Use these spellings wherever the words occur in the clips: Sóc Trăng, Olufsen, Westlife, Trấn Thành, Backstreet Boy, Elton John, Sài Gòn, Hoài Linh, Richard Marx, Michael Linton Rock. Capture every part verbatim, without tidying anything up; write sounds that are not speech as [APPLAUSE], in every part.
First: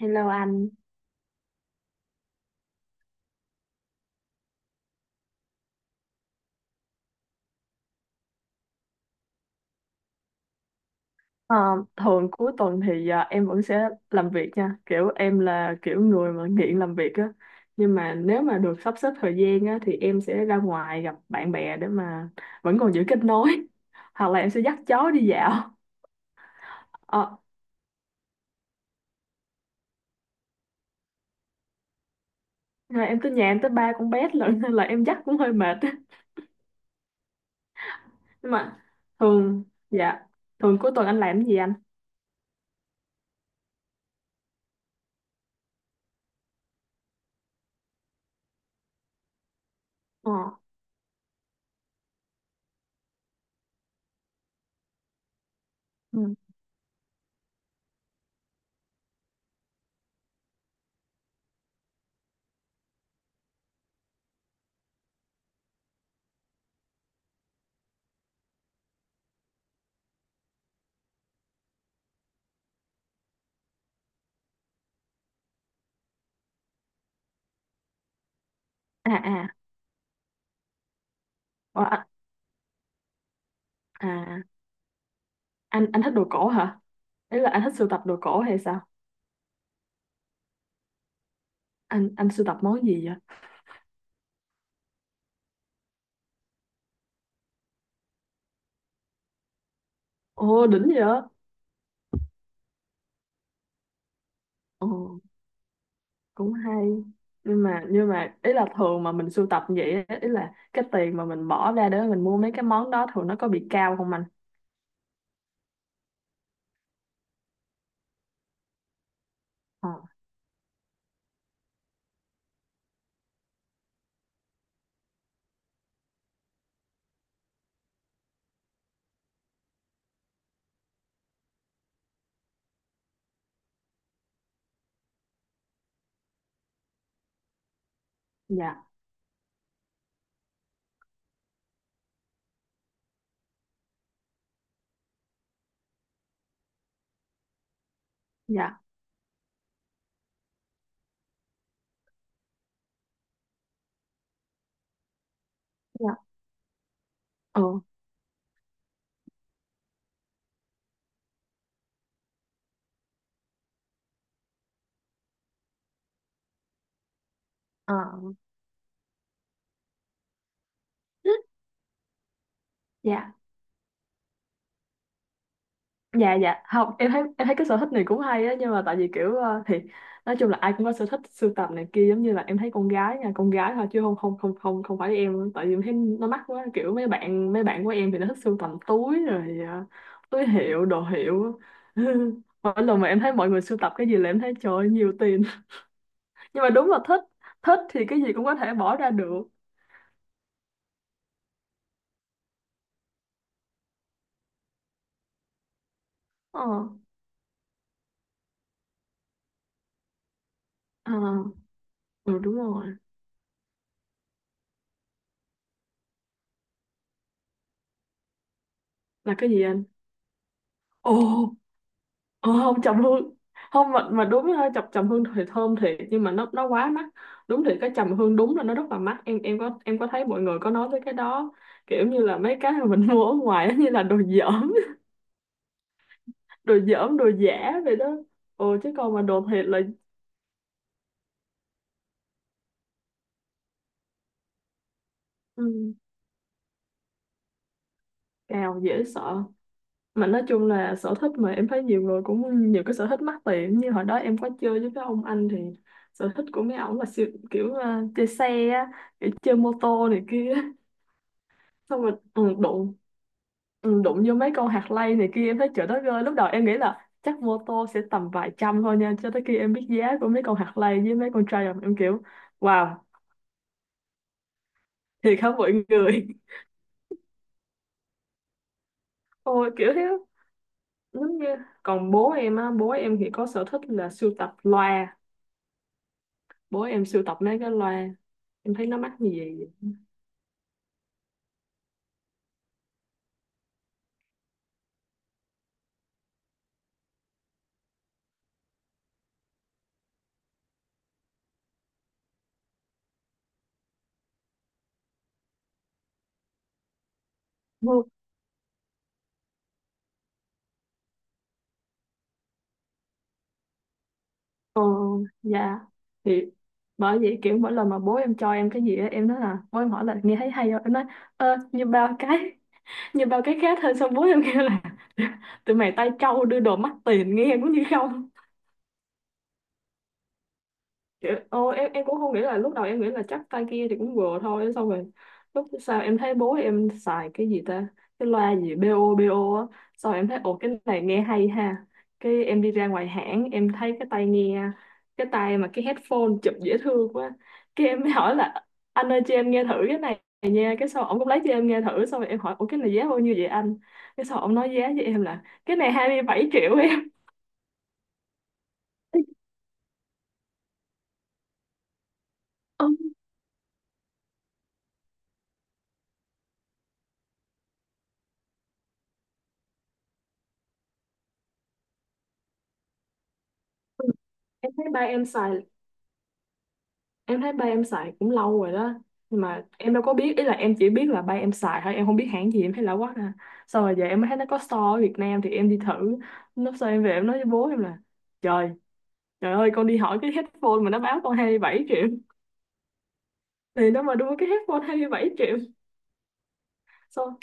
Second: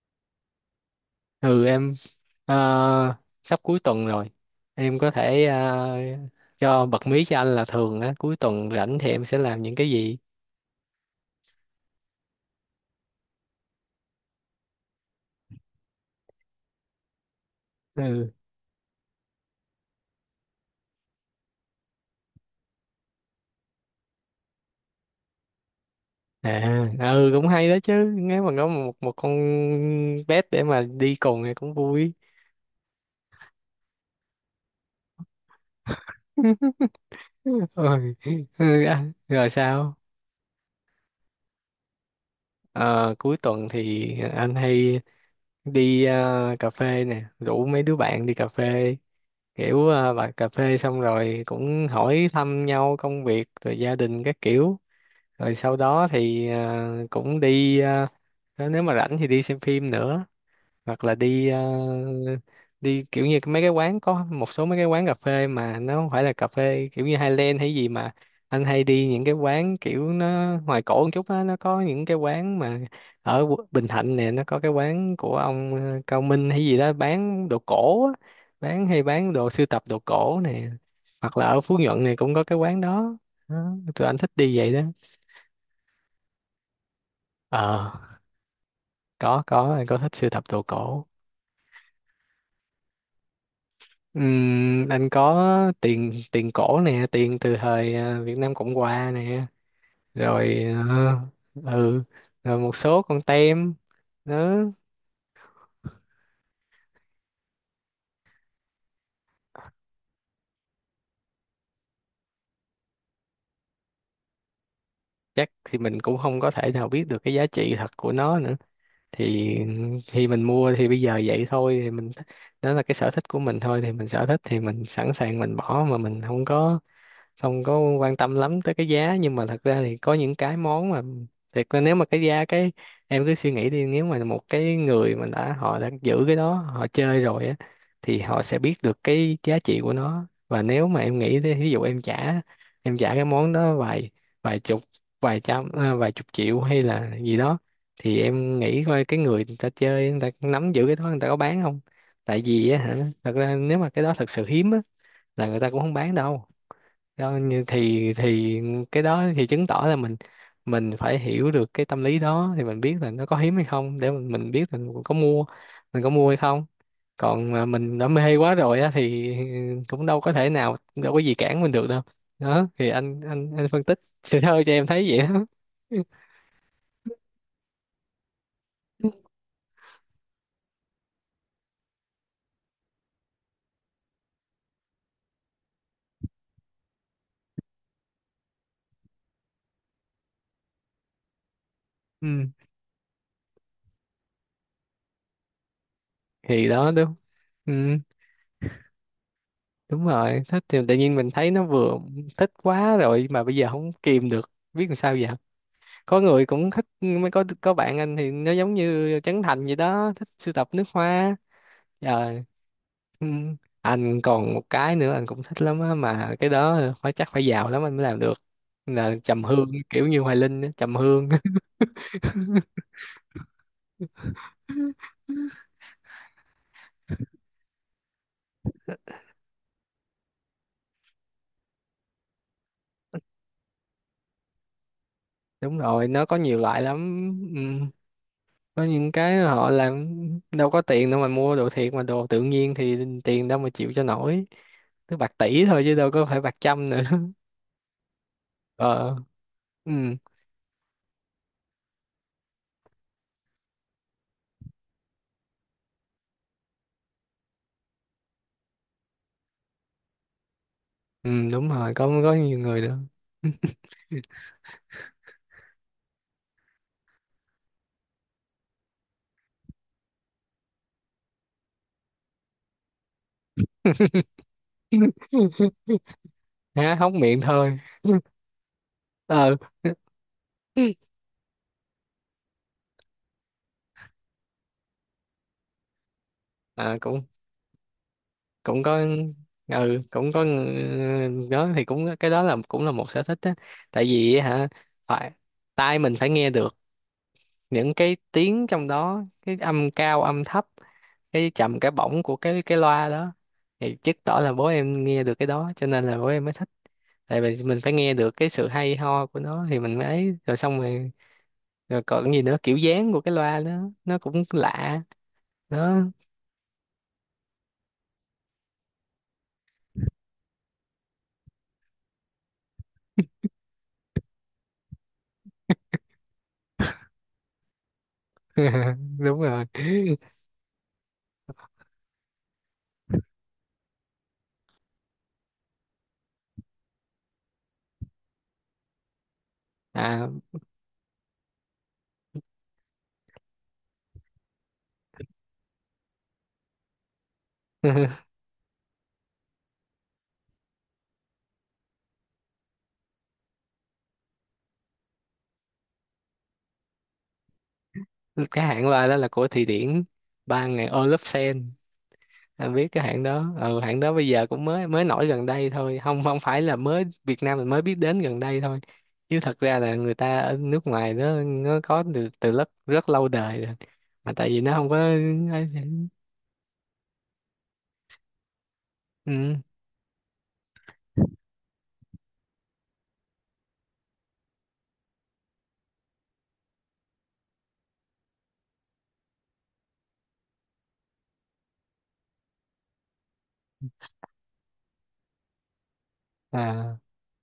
Hello anh. Ừ em. ờ, Sắp cuối tuần rồi, em có thể ờ, cho bật mí cho anh là thường á cuối tuần rảnh thì em sẽ làm những cái gì? Ờ, thường cuối tuần thì ờ, em vẫn sẽ làm việc nha, kiểu em là kiểu người mà nghiện làm việc á, nhưng mà Ừ. nếu mà được sắp xếp thời gian á thì em sẽ ra ngoài gặp bạn bè để mà vẫn còn giữ kết nối, [LAUGHS] hoặc là em sẽ dắt chó đi dạo. À, ừ, Ờ, cũng hay đó chứ. Nếu mà có một một con pet để mà đi cùng thì cũng vui. rồi em tới nhà em tới ba con bé [LAUGHS] lận nên là em dắt cũng hơi mệt, [LAUGHS] á. [LAUGHS] Ôi, Nhưng mà ừ, à, rồi thường sao? Dạ, thường cuối tuần anh làm cái gì anh? Ờ, cuối tuần thì anh hay đi ờ, cà phê nè, rủ mấy đứa bạn đi cà phê, kiểu à, bà Ờ. cà phê xong rồi cũng hỏi thăm nhau công việc rồi gia đình các kiểu. Rồi sau đó Ừ. thì à, cũng đi à, nếu mà rảnh thì đi xem phim nữa, hoặc là đi ờ, đi kiểu như mấy cái quán, có một số mấy cái quán cà phê mà nó không phải là cà phê kiểu như Highland hay gì, mà anh hay đi những cái quán kiểu nó ngoài cổ một chút á, nó có những cái quán mà ở Qu- Bình Thạnh nè, nó có cái quán của ông ờ, Cao Minh hay gì đó bán đồ cổ á, bán hay À, bán à. đồ sưu tập đồ cổ nè, hoặc là ở Phú Ờ, Nhuận à, này cũng có cái quán đó. Đó, tụi anh thích à, đi vậy đó. anh anh thích đồ cổ hả? Ý là Ờ, anh thích sưu tập đồ cổ hay sao? có có anh có thích sưu tập đồ cổ. anh anh sưu tập món gì vậy? Ừm, anh có tiền tiền cổ nè, tiền từ thời ờ, Việt Nam Cộng Hòa nè, rồi. Ồ, đỉnh vậy. Ờ, ừ, rồi một số con tem nữa. Ồ, cũng hay. Nhưng mà nhưng mà ý là thường mà mình sưu tập như vậy á, ý là cái tiền mà mình bỏ ra để mình mua mấy cái món đó thường nó có bị cao không anh? Chắc thì mình cũng không có thể nào biết được cái giá trị thật của nó nữa thì Ờ. thì mình mua thì bây giờ vậy thôi, thì mình, đó là cái sở thích của mình thôi, thì mình sở thích thì mình sẵn sàng mình bỏ mà mình không có, không có quan tâm lắm tới cái giá, nhưng mà thật ra thì có những cái món mà thiệt là nếu mà cái giá cái, em cứ suy nghĩ đi, nếu mà một cái người mà đã họ đã giữ cái đó họ chơi rồi á thì họ sẽ biết Dạ, được cái giá trị của nó, và nếu mà em nghĩ thế, ví dụ em trả, em trả cái món đó vài, vài chục, vài trăm à, vài chục triệu hay là gì đó, thì em dạ, nghĩ coi cái người, người ta chơi, người ta nắm giữ cái đó, người ta có bán không. Tại vì á hả, thật ra nếu mà cái đó thật sự hiếm á là người ta cũng không dạ. bán đâu. Đó, như Ừ. thì thì cái đó thì chứng tỏ là mình mình phải hiểu được cái tâm lý đó thì mình biết là nó có hiếm hay không để mình mình biết là mình có mua, mình có mua hay không, còn mà Ờ. mình đã mê quá rồi á thì cũng đâu có thể nào, đâu có gì cản [LAUGHS] mình được đâu. Đó thì anh Dạ, anh anh phân tích [LAUGHS] sơ sơ cho em thấy vậy đó. [LAUGHS] dạ, dạ, không, em thấy em thấy cái sở thích này cũng hay á, nhưng mà tại vì kiểu ờ, thì nói chung là ai cũng có sở thích sưu tầm này kia, giống như là em thấy con gái nha, con gái thôi chứ không không không không không phải em, tại vì em thấy nó mắc quá, kiểu mấy bạn mấy bạn của em thì nó thích sưu tầm túi rồi ờ, túi hiệu đồ hiệu á. [LAUGHS] Ừ, Mỗi lần mà em thấy mọi người sưu tập cái gì là em thấy trời ơi, nhiều tiền. [LAUGHS] Nhưng thì mà đúng đó là đúng. thích, Ừ, thích thì cái gì cũng có thể bỏ ra được. đúng rồi, thích thì tự nhiên mình thấy nó vừa, thích quá rồi mà bây giờ không kìm được biết làm sao giờ. Có người Ờ. cũng thích mới có có bạn anh thì nó giống như Trấn Thành gì đó thích sưu tập nước À. hoa. Ừ, Trời. đúng rồi. Ừ. Anh còn một cái nữa anh cũng thích lắm á, mà cái đó phải chắc phải giàu lắm anh mới làm được, là Là trầm cái gì hương anh? kiểu như Hoài Linh á, trầm Ồ. hương. Ờ, không, trầm hương. Không, mà mà đúng ha, chọc trầm hương [LAUGHS] thì thơm thiệt nhưng mà nó nó quá mắc. Đúng, thì cái trầm hương đúng là nó rất là mắc, em em có em có thấy mọi người có nói tới cái đó, kiểu như là mấy cái mà mình [LAUGHS] mua ở ngoài á, như là đồ dởm. Đúng rồi, nó có nhiều [LAUGHS] Đồ loại dởm, đồ lắm. Ừ. giả vậy đó. Ồ, Có chứ những còn mà cái đồ thiệt họ là... làm đâu có tiền đâu mà mua đồ thiệt, mà đồ tự nhiên thì tiền đâu mà chịu cho nổi, cứ bạc Ừ, tỷ thôi chứ đâu có phải bạc trăm nữa. [LAUGHS] cào dễ Ờ, sợ. ừ. Mà nói chung là sở thích, mà em thấy nhiều người cũng nhiều cái sở thích mắc tiền, như hồi đó em có chơi với cái ông anh thì sở thích của mấy ổng là siêu, kiểu ờ, chơi xe á, kiểu chơi mô tô này kia, Ừ đúng rồi, xong có rồi có ừ, nhiều người đụng nữa. ừ, đụng vô mấy con hạt lay này kia, em thấy trời đất ơi, lúc đầu em nghĩ là chắc mô tô sẽ tầm vài trăm thôi nha, cho tới khi em biết giá của mấy con hạt lay với mấy con Triumph em kiểu wow, [LAUGHS] thiệt hả mọi người. Há hốc miệng thôi. [LAUGHS] Ờ, Ôi kiểu thế. Giống như, còn bố em á, bố em thì có sở thích là sưu tập loa, bố à, em sưu cũng tập mấy cái loa, em cũng thấy nó có. mắc như gì. Ừ cũng có ng- đó thì cũng, cái đó là cũng là một sở thích á. Tại vì hả, phải, tai mình phải nghe được những cái tiếng trong đó, cái âm cao âm thấp, cái trầm cái bổng của cái cái loa đó, thì chứng tỏ là bố em nghe được cái đó cho nên là bố em mới thích. Tại vì mình phải Mua. nghe được cái sự hay ho của nó thì mình mới ấy, rồi xong rồi, rồi còn cái gì nữa, kiểu dáng của cái loa đó nó cũng Ờ. lạ. Dạ. Đó. Thì bởi vậy, kiểu mỗi lần mà bố em cho em cái gì á, em nói là bố em hỏi là nghe thấy hay không, em nói ơ như bao cái, nhưng bao cái khác hơn, xong bố em kêu là tụi mày tay trâu, đưa đồ mắc tiền nghe cũng như không. [LAUGHS] Đúng rồi. Kiểu, ô, em em cũng không nghĩ, là lúc đầu em nghĩ là chắc tay kia thì cũng vừa thôi, xong rồi lúc sau em thấy bố em xài cái gì ta, cái loa gì bê ô bê ô á, sau À, em thấy ồ cái này nghe hay ha. Cái em đi ra ngoài hãng em thấy cái tai nghe, cái tai mà cái headphone chụp dễ thương quá, cái em mới [LAUGHS] hỏi là anh ơi cho em nghe thử cái này nha, cái sau ổng cũng lấy cho em nghe thử, xong rồi em hỏi ủa cái này giá bao nhiêu vậy anh, cái sau ổng nói giá với em là cái này hai mươi bảy triệu em. cái hãng loa đó là của [LAUGHS] Thụy Điển, ban ngày Olufsen. Anh biết Ôi, cái hãng đó, ừ, hãng đó bây giờ cũng mới mới nổi gần đây thôi, không, không phải là mới Việt Nam mình mới biết đến gần đây thôi, chứ thật ra là người ta ở nước ngoài đó nó có từ từ rất rất lâu đời rồi, mà tại vì nó em thấy không có. ba em xài em thấy ba em xài cũng lâu rồi đó. Nhưng Ừ. mà em đâu có biết, ý là em chỉ biết là ba em xài thôi, em không biết hãng gì, em thấy lạ quá à. Sau rồi giờ em mới thấy nó có store ở Việt Nam thì em đi thử, lúc sau em về em nói với bố em là trời, trời ơi, con đi hỏi cái headphone mà nó báo con hai mươi bảy triệu. [LAUGHS] Thì nó mà đưa cái headphone hai mươi bảy triệu. À, Sau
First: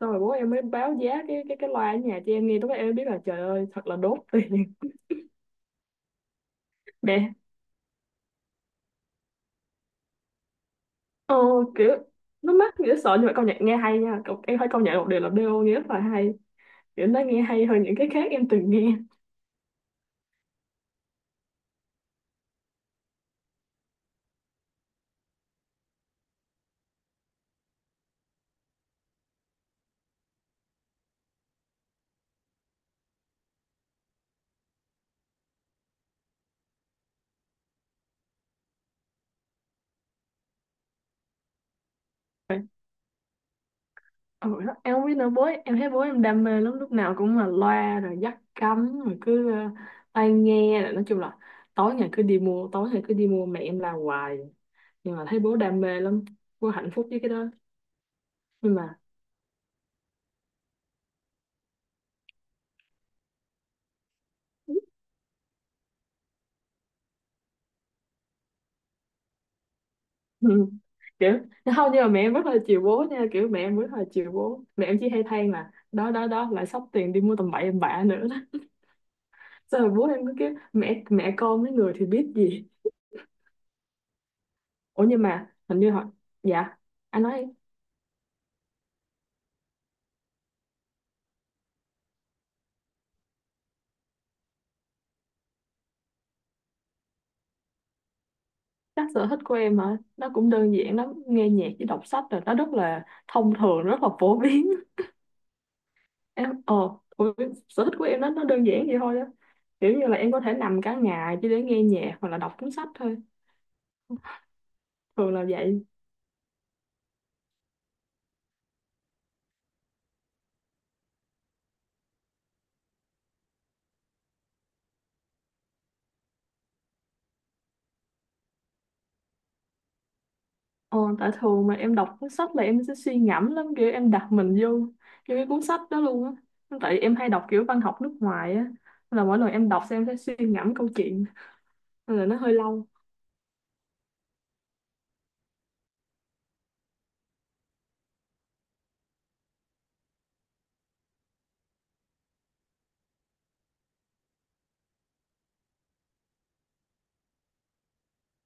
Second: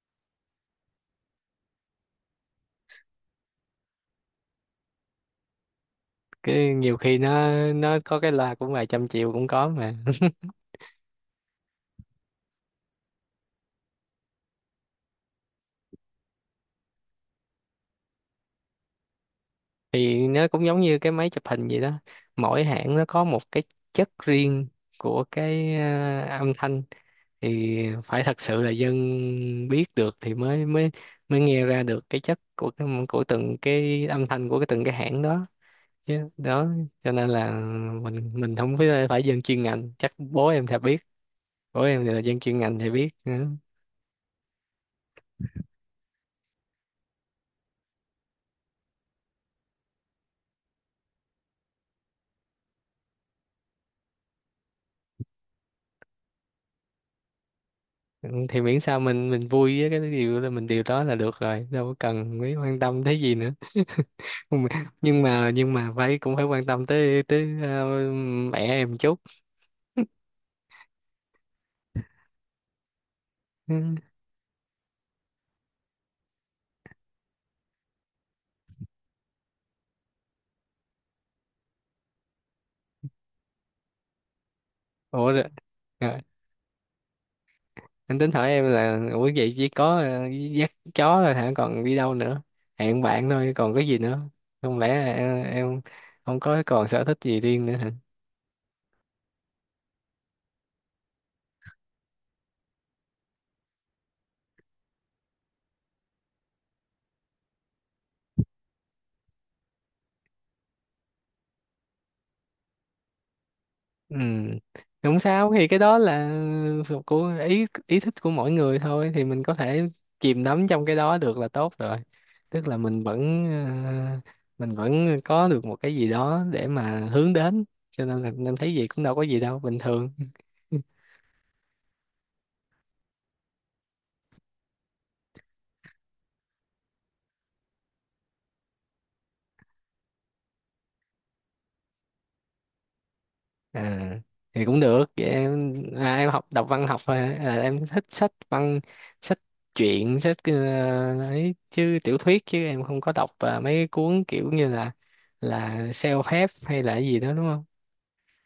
Sau rồi bố em mới báo giá cái cái cái loa ở nhà cho em nghe, lúc đó em mới biết là trời ơi thật là đốt tiền. cái nhiều [LAUGHS] khi Đẻ. nó nó có cái loa cũng vài trăm triệu cũng có mà. [LAUGHS] Ờ, kiểu, nó mắc nghĩa sợ nhưng mà công nhận nghe hay nha. Cậu- em phải công nhận một điều là bê ô nghe rất là hay, kiểu nó nghe hay hơn những cái khác em từng nghe. Thì nó cũng giống như cái máy chụp hình vậy đó, mỗi hãng nó có một cái chất riêng của cái ờ, âm thanh, thì phải thật sự là dân biết được thì mới mới mới nghe ra được cái chất của cái, của từng cái âm thanh của cái, từng cái hãng đó, chứ đó cho nên là mình mình không phải, phải dân chuyên ngành, chắc bố em sẽ biết. Bố em thì là dân chuyên Rồi, ngành thì biết. Ừ. ừ, đó, em không biết nữa, bố em thấy bố em đam mê lắm, lúc nào cũng là loa rồi dắt cắm rồi cứ ờ, tai nghe rồi nói chung là tối ngày cứ đi mua, tối ngày cứ đi mua, mẹ em làm hoài nhưng mà thấy bố đam mê lắm, bố hạnh phúc với cái đó. Ừ, thì Nhưng miễn mà... sao mình mình vui với cái điều là mình, điều đó là được rồi, đâu có cần mấy quan tâm thế gì nữa. Ừ, nhưng mà nhưng mà phải, cũng phải quan tâm tới tới ờ, mẹ em chút. [LAUGHS] Ừ, kiểu, không, nhưng mà mẹ em rất là chiều bố nha, kiểu mẹ Ừ. em rất là chiều bố, mẹ em chỉ hay than là đó đó đó lại xóc tiền đi mua tầm bậy tầm bạ nữa đó. Xong rồi bố em cứ kiểu mẹ mẹ con mấy người thì biết gì. Ủa nhưng Ủa rồi, mà hình như họ... rồi, Dạ. Anh nói. anh tính hỏi em là ủa vậy chỉ có ờ, dắt chó rồi hả, còn đi đâu nữa, hẹn bạn thôi còn cái gì nữa, không lẽ em, em không có còn sở thích gì riêng nữa. Chắc sở thích của em hả, nó cũng đơn giản lắm, nghe nhạc với đọc sách rồi, nó rất là thông thường, rất là phổ biến. [LAUGHS] Em ờ ủa, sở thích của em nó nó đơn giản vậy thôi á, kiểu như là em có thể nằm cả ngày chỉ để nghe nhạc hoặc là đọc cuốn sách thôi, Ừ, không thường là sao, thì cái vậy. đó là thuộc của ý ý thích của mỗi người thôi, thì mình có thể chìm đắm trong cái đó được là tốt rồi, tức là mình vẫn ờ, mình vẫn có được một cái gì đó để mà hướng đến, cho nên là em thấy gì cũng đâu có gì đâu, bình thường. Ờ, tại thường mà em đọc cuốn sách là em sẽ suy ngẫm lắm, kiểu em đặt mình vô vô cái cuốn sách đó luôn á, tại em hay đọc kiểu văn học nước ngoài á, nên là mỗi lần em đọc xem em sẽ suy ngẫm câu chuyện, nên là nó hơi lâu. À, thì cũng được vậy em, à, em học đọc văn học thôi hả? À, em thích sách văn, sách truyện, sách ờ, ấy chứ tiểu thuyết chứ em không có đọc à, mấy cuốn kiểu như là là self-help hay là cái gì đó đúng không?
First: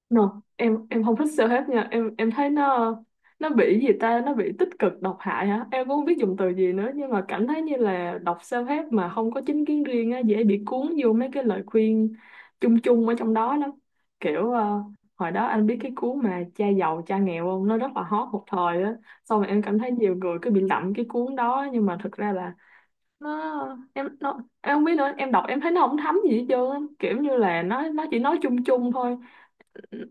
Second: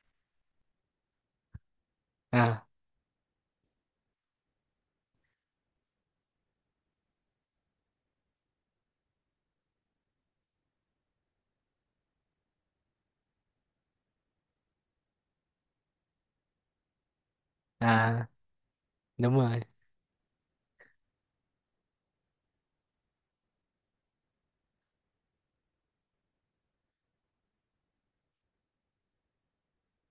No, em em không thích self-help nha, em em thấy À, nó nó bị gì ta, nó bị tích cực độc hại hả, em cũng không biết dùng từ gì nữa, nhưng mà cảm thấy như là đọc self-help mà không có chính kiến riêng á, dễ bị cuốn vô mấy cái lời khuyên chung chung ở trong đó lắm. Kiểu ờ, hồi đó anh biết cái cuốn mà cha giàu cha nghèo không, nó rất là à, hot một thời á, đúng xong rồi rồi. em cảm thấy nhiều người cứ bị lậm cái cuốn đó, nhưng mà thực ra là nó em nó em không biết nữa, em đọc em thấy nó không thấm gì hết trơn á. Kiểu như là nó nó chỉ nói chung chung thôi.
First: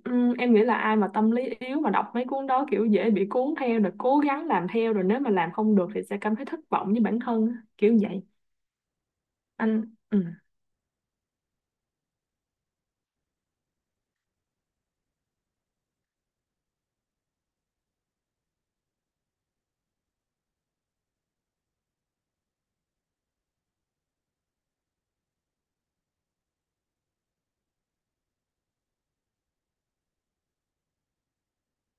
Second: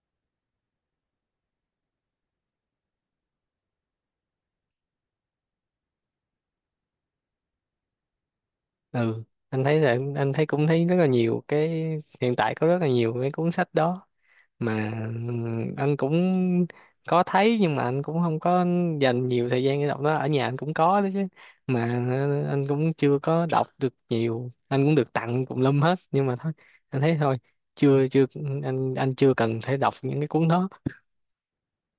Ừm, em nghĩ là ai mà tâm lý yếu mà đọc mấy cuốn đó kiểu dễ bị cuốn theo, rồi cố gắng làm theo, rồi nếu mà làm không được thì sẽ cảm thấy thất vọng với bản thân á, kiểu vậy. Ừ, anh thấy Anh. là, Ừ, anh thấy cũng thấy rất là nhiều cái hiện tại, có rất là nhiều cái cuốn sách đó mà. Ừ, anh cũng có thấy nhưng mà anh cũng không có dành nhiều thời gian để đọc nó, ở nhà anh cũng có đó chứ, mà ừ, anh cũng chưa có đọc được nhiều, anh cũng được tặng tùm lum hết, nhưng mà thôi anh thấy thôi, chưa chưa anh anh chưa cần phải đọc những cái cuốn đó.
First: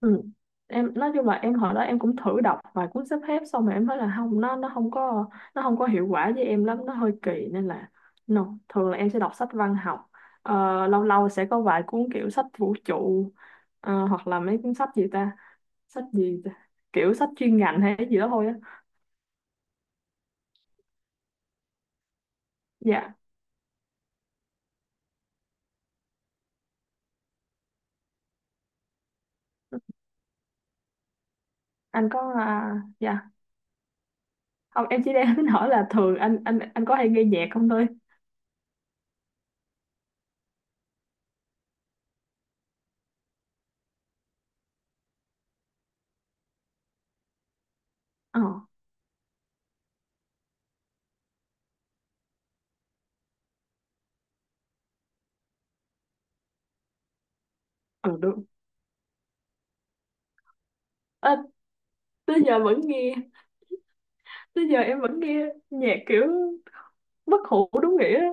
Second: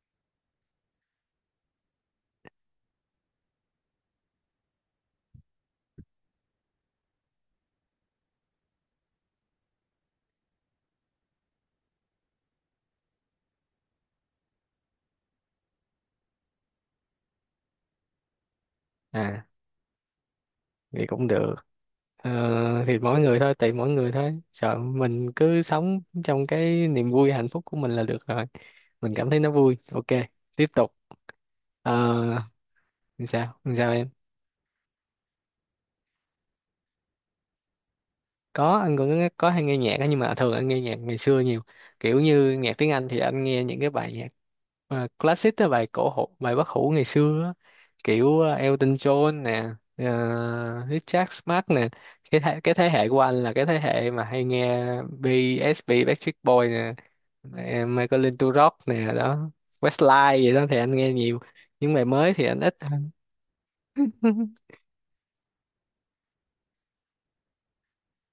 ừ. Em nói chung là em hồi đó em cũng thử đọc vài cuốn sắp xếp, xong rồi em thấy là không, nó nó không có, nó không có hiệu quả với em lắm, nó hơi kỳ nên là no. Thường là em sẽ đọc sách văn học. Ờ, lâu lâu sẽ có vài cuốn kiểu sách vũ trụ, ờ, hoặc là mấy cuốn sách gì ta, sách gì ta? Kiểu sách chuyên ngành hay cái gì đó thôi á. À thì cũng được. Ờ, thì Dạ. mỗi người thôi, tùy mỗi người thôi, sợ mình cứ sống trong cái niềm vui hạnh phúc của mình là được rồi, mình cảm thấy nó vui ok, tiếp tục. Ờ, Anh có à? làm Dạ, sao làm sao em. không, em chỉ đang [LAUGHS] tính hỏi là thường anh anh anh có hay nghe nhạc không thôi. Có, anh cũng nghe- có hay nghe nhạc á, nhưng mà thường anh nghe nhạc ngày xưa nhiều, kiểu như nhạc tiếng Anh thì anh nghe những cái bài nhạc mà classic á, bài cổ hủ, bài bất hủ ngày xưa á. Kiểu Ờ. ờ, Elton John nè, ờ, Richard Marx nè, cái thế, cái thế hệ của anh là cái thế hệ mà hay nghe bê ét bê Backstreet Boy nè, ờ, Ừ, Michael đúng. Linton Rock nè, đó Westlife vậy đó thì anh nghe Ờ, nhiều. Những bài mới tới thì giờ anh ít vẫn hơn. nghe. [LAUGHS] Tới giờ em vẫn nghe nhạc kiểu bất hủ đúng nghĩa á.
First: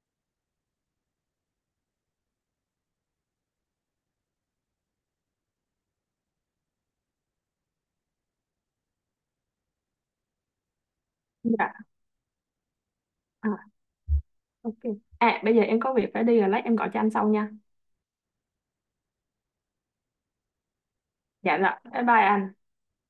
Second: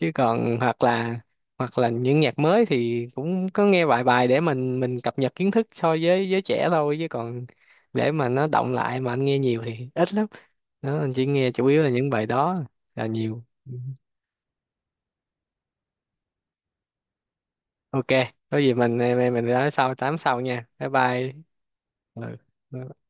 Chứ còn hoặc là, hoặc là những nhạc mới thì cũng có nghe vài bài để mình mình cập nhật kiến thức so với giới trẻ thôi, chứ còn để mà nó động lại mà anh nghe nhiều thì ít lắm. Đó, anh chỉ nghe chủ Dạ. yếu là những bài đó là nhiều. À, Ừ. ok. À, bây giờ em có việc phải đi rồi, lát em gọi cho anh sau nha. Ok, có gì mình mình mình nói sau, tám sau nha, bye bye. Dạ, là bye bye anh. Ừ.